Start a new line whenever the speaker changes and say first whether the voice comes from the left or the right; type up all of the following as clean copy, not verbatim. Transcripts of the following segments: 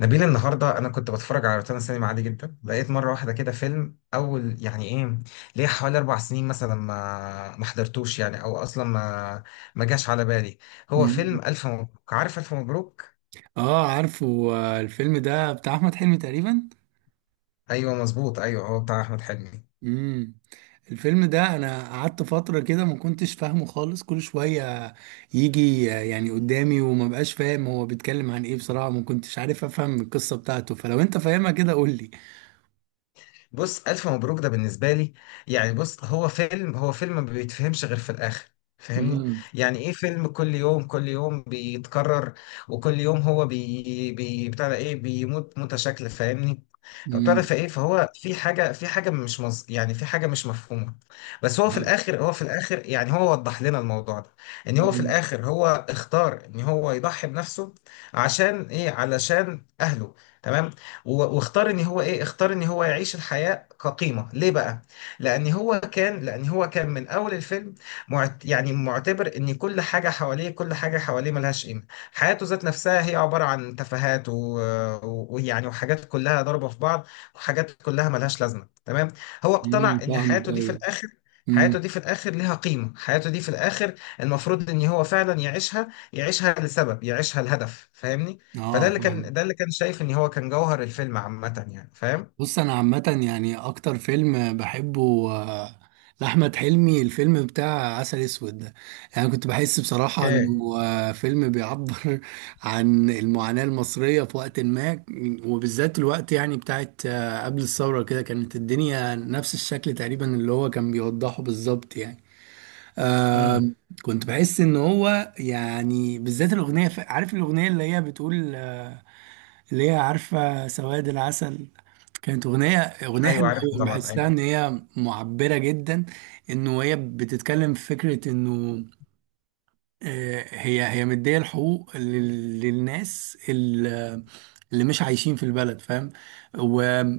left: نبيل، النهارده انا كنت بتفرج على روتانا سينما عادي جدا، لقيت مره واحده كده فيلم اول يعني ايه، ليه حوالي 4 سنين مثلا ما حضرتوش يعني، او اصلا ما جاش على بالي. هو
right: مم.
left: فيلم الف مبروك، عارف؟ الف مبروك.
right: اه، عارفه. الفيلم ده بتاع احمد حلمي تقريبا.
left: ايوه مظبوط، ايوه هو بتاع احمد حلمي.
right: امم الفيلم ده انا قعدت فتره كده ما كنتش فاهمه خالص، كل شويه يجي، يعني قدامي، وما بقاش فاهم هو بيتكلم عن ايه. بصراحه ما كنتش عارف افهم القصه بتاعته، فلو انت فاهمها كده قول لي.
left: بص، ألف مبروك ده بالنسبة لي يعني، بص، هو فيلم ما بيتفهمش غير في الآخر، فاهمني؟
right: امم.
left: يعني ايه؟ فيلم كل يوم، كل يوم بيتكرر، وكل يوم هو بي بي بتاع ده ايه، بيموت موتة شكل، فاهمني؟ طب
right: امم.
left: بتاع فايه، فهو في حاجة مش مز... يعني في حاجة مش مفهومة. بس هو في الآخر، يعني هو وضح لنا الموضوع ده، ان هو في
right: امم.
left: الآخر هو اختار ان هو يضحي بنفسه. عشان ايه؟ علشان أهله. تمام. واختار ان هو ايه، اختار ان هو يعيش الحياة كقيمة ليه بقى، لان هو كان من اول الفيلم يعني معتبر ان كل حاجة حواليه، ملهاش قيمة. حياته ذات نفسها هي عبارة عن تفاهات و- و- ويعني وحاجات كلها ضربة في بعض، وحاجات كلها ملهاش لازمة. تمام. هو اقتنع ان
right: فاهمك،
left: حياته دي في
right: ايوه.
left: الاخر،
right: امم.
left: ليها قيمة، حياته دي في الاخر المفروض ان هو فعلا يعيشها، يعيشها لسبب، يعيشها لهدف، فاهمني؟ فده
right: اه،
left: اللي
right: فاهمك.
left: كان، شايف ان هو كان جوهر الفيلم عامة يعني. فاهم؟
right: بص، انا عامه يعني اكتر فيلم بحبه لاحمد حلمي الفيلم بتاع عسل اسود ده. يعني كنت بحس بصراحه
left: اوكي.
right: انه فيلم بيعبر عن المعاناه المصريه في وقت ما، وبالذات الوقت يعني بتاعت قبل الثوره، كده كانت الدنيا نفس الشكل تقريبا اللي هو كان بيوضحه بالظبط يعني. آه
left: امم.
right: كنت بحس ان هو يعني، بالذات الاغنيه، عارف الاغنيه اللي هي بتقول اللي هي عارفه، سواد العسل. كانت أغنية
left: ايوه
right: حلوة
left: عارفه
right: أوي،
left: طبعا.
right: بحسها
left: ايوه.
right: إن هي معبرة جدا. إنه هي بتتكلم في فكرة إنه، هي مدية الحقوق للناس اللي مش عايشين في البلد، فاهم.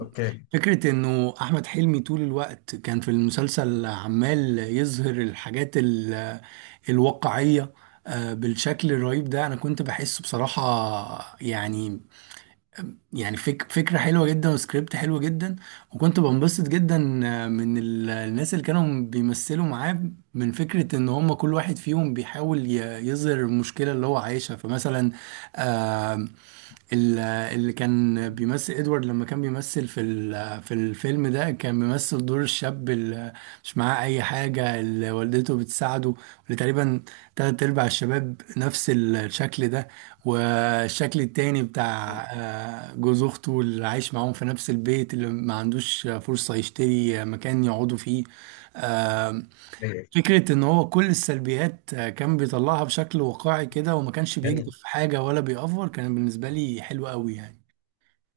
left: اوكي.
right: إنه أحمد حلمي طول الوقت كان في المسلسل عمال يظهر الحاجات الواقعية، بالشكل الرهيب ده أنا كنت بحسه بصراحة يعني. يعني فكرة حلوة جدا وسكريبت حلو جدا، وكنت بنبسط جدا من الناس اللي كانوا بيمثلوا معاه، من فكرة ان هم كل واحد فيهم بيحاول يظهر المشكلة اللي هو عايشها. فمثلا ال- اللي كان بيمثل ادوارد، لما كان بيمثل في الفيلم ده كان بيمثل دور الشاب اللي مش معاه اي حاجه، اللي والدته بتساعده، اللي تقريبا تلات ارباع الشباب نفس الشكل ده. والشكل التاني
left: أمم.
right: بتاع جوز اخته اللي عايش معاهم في نفس البيت، اللي ما عندوش فرصه يشتري مكان يقعدوا فيه.
left: ايوه
right: فكرة إن هو كل السلبيات كان بيطلعها بشكل واقعي كده، وما كانش بيكذب
left: يعني.
right: في حاجة ولا بيأفور. كان بالنسبة لي حلو قوي يعني.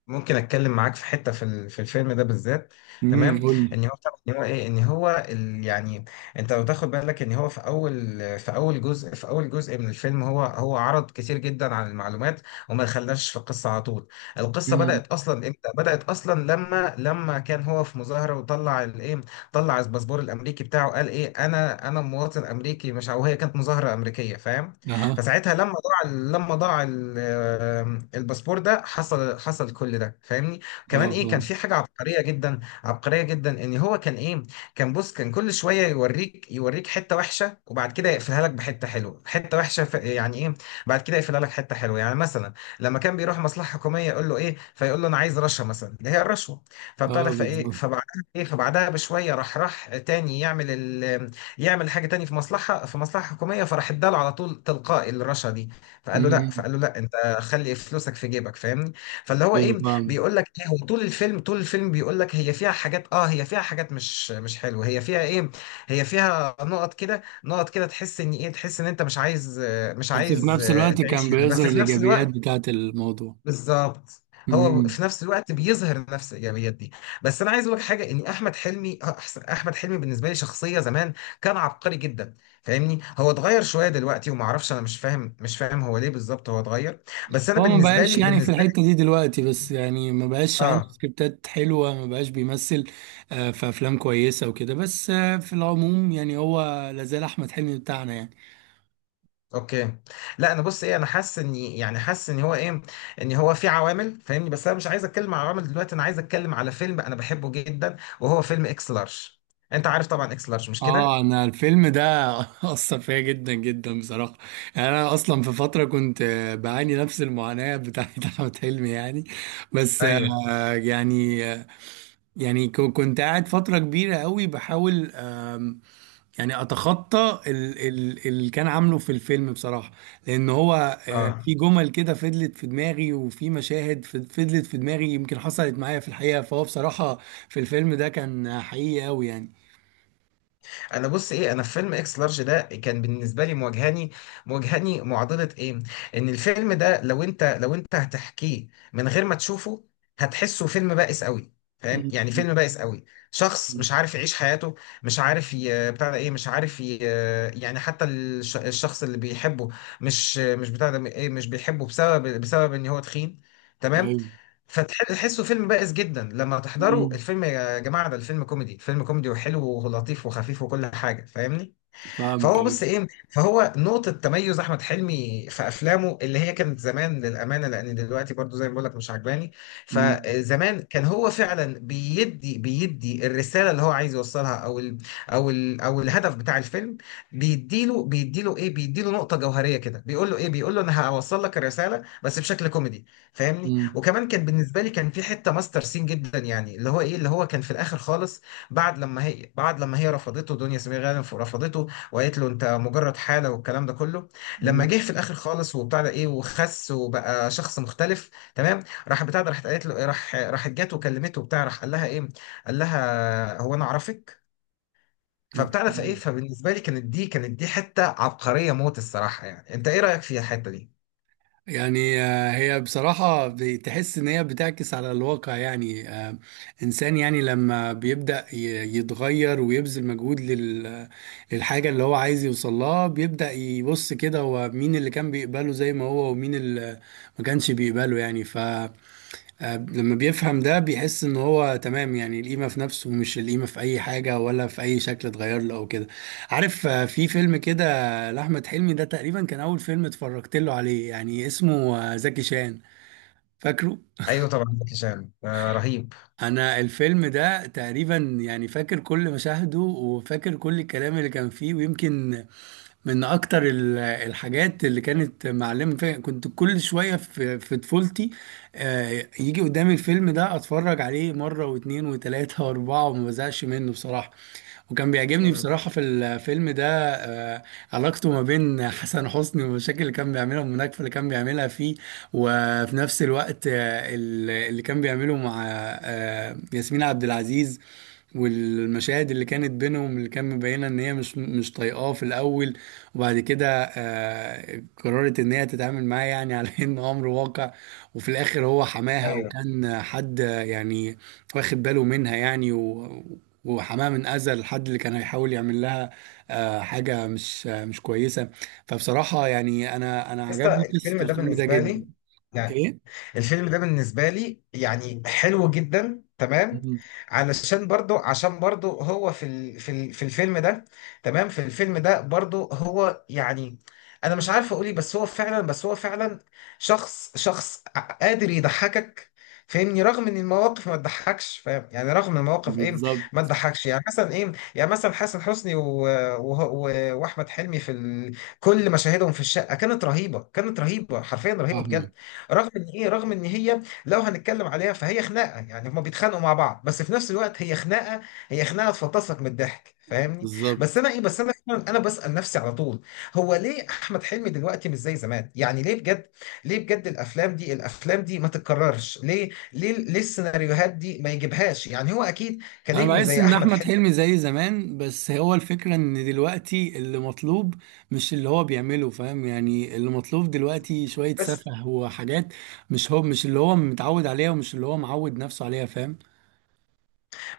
left: ممكن اتكلم معاك في حته، في الفيلم ده بالذات. تمام.
right: قول لي.
left: ان هو ان هو ايه، يعني انت لو تاخد بالك ان هو في اول، في اول جزء من الفيلم، هو عرض كتير جدا عن المعلومات، وما دخلناش في القصه على طول. القصه
right: امم.
left: بدات اصلا امتى؟ بدات اصلا لما كان هو في مظاهره، وطلع الايه، طلع الباسبور الامريكي بتاعه، قال ايه، انا مواطن امريكي، مش او هي كانت مظاهره امريكيه، فاهم؟
right: اها.
left: فساعتها لما ضاع، الباسبور ده حصل كل ده، فاهمني؟ كمان
right: اه،
left: ايه،
right: فاهم.
left: كان في حاجه عبقريه جدا، عبقريه جدا، ان هو كان ايه، كان، بص، كان كل شويه يوريك، حته وحشه وبعد كده يقفلها لك بحته حلوه، حته وحشه يعني ايه، بعد كده يقفلها لك حته حلوه. يعني مثلا لما كان بيروح مصلحه حكوميه يقول له ايه، فيقول له انا عايز رشوه مثلا، اللي هي الرشوه، فبتاع
right: اه،
left: ده فايه،
right: بالظبط.
left: فبعدها ايه، فبعدها بشويه راح تاني يعمل يعمل حاجه تاني في مصلحه، حكوميه، فراح اداله على طول تلقائي الرشا دي،
right: امم.
left: فقال له لا، انت خلي فلوسك في جيبك، فاهمني؟ فاللي هو
right: ايوه،
left: ايه،
right: فاهم.
left: بيقول لك ايه، هو طول الفيلم، بيقول لك هي فيها حاجات، اه، هي فيها حاجات مش حلوه، هي فيها ايه، هي فيها نقط كده، نقط كده تحس ان ايه، تحس ان انت مش عايز، مش
right: بس في
left: عايز،
right: نفس الوقت كان
left: تعيش هنا، بس
right: بيظهر
left: في نفس
right: الايجابيات
left: الوقت.
right: بتاعت الموضوع.
left: بالظبط. هو
right: امم.
left: في نفس الوقت بيظهر نفس الايجابيات دي. بس انا عايز اقول لك حاجه، ان احمد حلمي احمد حلمي بالنسبه لي شخصيه زمان، كان عبقري جدا، فاهمني؟ هو اتغير شويه دلوقتي وما اعرفش، انا مش فاهم، هو ليه بالظبط هو اتغير. بس انا
right: هو ما
left: بالنسبه
right: بقاش
left: لي،
right: يعني في الحته دي دلوقتي، بس يعني ما بقاش عنده
left: اه،
right: سكريبتات حلوه، ما بقاش بيمثل في افلام كويسه وكده، بس في العموم يعني هو لازال احمد حلمي بتاعنا يعني.
left: اوكي. لا انا، بص ايه، انا حاسس ان، يعني، حاسس ان هو ايه، ان هو في عوامل، فاهمني؟ بس انا مش عايز اتكلم على عوامل دلوقتي، انا عايز اتكلم على فيلم انا بحبه جدا، وهو فيلم اكس لارج. انت عارف طبعا اكس لارج مش كده؟
right: اه، انا الفيلم ده اثر فيا جدا جدا بصراحه. يعني انا اصلا في فتره كنت بعاني نفس المعاناه بتاعت احمد حلمي يعني. بس
left: ايوه.
right: يعني يعني كنت قاعد فتره كبيره قوي بحاول، يعني اتخطى اللي كان عامله في الفيلم بصراحه. لان هو
left: اه،
right: في جمل كده فضلت في دماغي، وفي مشاهد فضلت في دماغي، يمكن حصلت معايا في الحقيقه. فهو بصراحه في الفيلم ده كان حقيقي قوي يعني.
left: انا، بص ايه، انا في فيلم اكس لارج ده كان بالنسبه لي مواجهاني، معضله ايه، ان الفيلم ده لو انت هتحكيه من غير ما تشوفه، هتحسه فيلم بائس قوي، فاهم؟ يعني فيلم بائس قوي، شخص مش عارف يعيش حياته، مش عارف ي...، بتاع ده ايه، مش عارف ي...، يعني حتى الشخص اللي بيحبه مش بتاع ده ايه، مش بيحبه بسبب ان هو تخين. تمام.
right: مم.
left: فتحسه فيلم بائس جدا، لما تحضره
right: مم.
left: الفيلم، يا جماعة ده الفيلم كوميدي، فيلم كوميدي وحلو ولطيف وخفيف وكل حاجة، فاهمني؟
right: فاهمك،
left: فهو،
right: ايوه.
left: بص ايه، فهو نقطة تميز احمد حلمي في افلامه اللي هي كانت زمان، للامانة، لان دلوقتي برضو زي ما بقول لك مش عجباني.
right: مم.
left: فزمان كان هو فعلا بيدي الرسالة اللي هو عايز يوصلها، او الهدف بتاع الفيلم، بيديله نقطة جوهرية كده، بيقول له ايه، بيقول له انا هوصل لك الرسالة بس بشكل كوميدي، فاهمني؟
right: مم.
left: وكمان كان بالنسبة لي كان في حتة ماستر سين جدا يعني، اللي هو ايه، اللي هو كان في الاخر خالص، بعد لما هي رفضته، دنيا سمير غانم رفضته، وقالت له انت مجرد حاله والكلام ده كله، لما
right: مم.
left: جه في الاخر خالص، وبتاع ده ايه، وخس وبقى شخص مختلف. تمام. راح، بتاع ده، راحت قالت له ايه، راح راحت جات وكلمته، وبتاع، راح قال لها ايه، قال لها هو انا اعرفك؟ فبتاع ده فايه،
right: أوكي.
left: فبالنسبه لي كانت دي حته عبقريه موت الصراحه يعني. انت ايه رايك فيها الحته دي؟
right: يعني هي بصراحة بتحس إن هي بتعكس على الواقع، يعني، إنسان يعني لما بيبدأ يتغير ويبذل مجهود للحاجة اللي هو عايز يوصل لها، بيبدأ يبص كده هو مين اللي كان بيقبله زي ما هو، ومين اللي ما كانش بيقبله يعني. لما بيفهم ده بيحس ان هو تمام، يعني القيمة في نفسه، مش القيمة في اي حاجة ولا في اي شكل اتغير له او كده. عارف، في فيلم كده لأحمد حلمي، ده تقريبا كان اول فيلم اتفرجت له عليه، يعني اسمه زكي شان، فاكره.
left: ايوه طبعا، زكي شان، آه، رهيب.
right: انا الفيلم ده تقريبا يعني فاكر كل مشاهده، وفاكر كل الكلام اللي كان فيه. ويمكن من اكتر الحاجات اللي كانت معلمه فيا، كنت كل شويه في طفولتي يجي قدامي الفيلم ده اتفرج عليه مره واتنين وتلاته واربعه، وما بزهقش منه بصراحه. وكان بيعجبني
left: امم.
right: بصراحه في الفيلم ده آه، علاقته ما بين حسن حسني، والمشاكل اللي كان بيعملها والمناكفه اللي كان بيعملها فيه. وفي نفس الوقت اللي كان بيعمله مع ياسمين عبد العزيز، والمشاهد اللي كانت بينهم، اللي كان مبينه ان هي مش طايقاه في الاول. وبعد كده قررت ان هي تتعامل معاه يعني على انه امر واقع. وفي الاخر هو حماها،
left: ايوه.
right: وكان حد يعني واخد باله منها يعني، وحماها من اذى الحد اللي كان هيحاول يعمل لها حاجه مش كويسه. فبصراحه يعني انا
left: بس
right: عجبني قصه
left: الفيلم ده
right: الفيلم ده
left: بالنسبه
right: جدا.
left: لي يعني،
right: ايه؟
left: الفيلم ده بالنسبة لي يعني حلو جدا. تمام.
right: مم.
left: علشان برضو، عشان برضو هو في الفيلم ده. تمام. في الفيلم ده برضو هو يعني، انا مش عارف اقولي، بس هو فعلا، شخص قادر يضحكك، فاهمني؟ رغم ان المواقف ما تضحكش، فاهم؟ يعني رغم إن المواقف ايه، ما
right: بالظبط.
left: تضحكش. يعني مثلا ايه، يعني مثلا حسن حسني و... و... واحمد حلمي في كل مشاهدهم في الشقة كانت رهيبة، كانت رهيبة حرفيا، رهيبة بجد،
right: فاهمك.
left: رغم ان ايه، رغم ان هي لو هنتكلم عليها فهي خناقه، يعني هما بيتخانقوا مع بعض، بس في نفس الوقت هي خناقه، هي خناقه تفطسك من الضحك، فاهمني؟ بس
right: بالظبط.
left: انا ايه، بس انا فعلاً، انا بسال نفسي على طول، هو ليه احمد حلمي دلوقتي مش زي زمان؟ يعني ليه بجد، ليه بجد؟ الافلام دي، ما تتكررش ليه؟ ليه؟ السيناريوهات دي ما يجيبهاش يعني هو اكيد
right: انا
left: كنجم
right: بحس
left: زي
right: ان
left: احمد
right: احمد
left: حلمي.
right: حلمي زي زمان، بس هو الفكره ان دلوقتي اللي مطلوب مش اللي هو بيعمله، فاهم يعني. اللي مطلوب دلوقتي شويه
left: بس
right: سفه وحاجات، مش هو، مش اللي هو متعود عليها ومش اللي هو معود نفسه عليها، فاهم.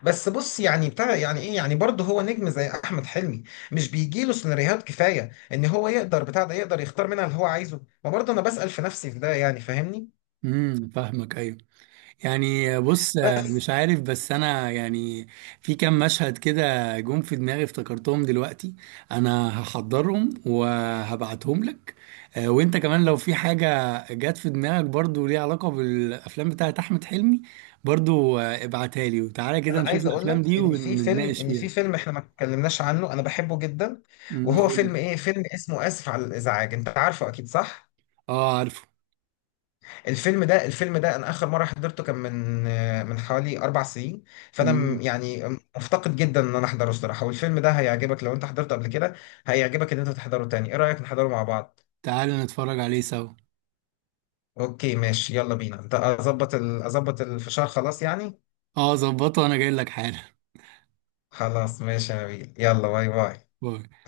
left: بس بص يعني، بتاع يعني ايه، يعني برضه هو نجم زي احمد حلمي، مش بيجي له سيناريوهات كفايه ان هو يقدر، بتاع ده، يقدر يختار منها اللي هو عايزه؟ ما برضه انا بسأل في نفسي في ده يعني، فاهمني؟
right: امم. فاهمك، ايوه. يعني بص، مش
left: بس
right: عارف، بس انا يعني في كام مشهد كده جم في دماغي افتكرتهم دلوقتي، انا هحضرهم وهبعتهم لك. وانت كمان لو في حاجة جت في دماغك، برضو ليها علاقة بالافلام بتاعت احمد حلمي، برضو ابعتها لي، وتعالى كده
left: انا
right: نشوف
left: عايز اقول لك
right: الافلام دي
left: ان في فيلم،
right: ونتناقش فيها.
left: احنا ما اتكلمناش عنه انا بحبه جدا، وهو
right: قول لي.
left: فيلم ايه، فيلم اسمه اسف على الازعاج، انت عارفه اكيد صح؟
right: اه، عارفه.
left: الفيلم ده انا اخر مره حضرته كان من من حوالي 4 سنين، فانا
right: أمم،
left: يعني مفتقد جدا ان انا احضره الصراحه، والفيلم ده هيعجبك لو انت حضرته قبل كده، هيعجبك ان انت تحضره تاني. ايه رايك نحضره مع بعض؟
right: تعالى نتفرج عليه سوا.
left: اوكي ماشي، يلا بينا. انت اظبط اظبط الفشار خلاص يعني.
right: اه، ظبطه، انا جاي لك حالا.
left: خلاص ماشي يا نبيل، يلا باي باي.
right: باي.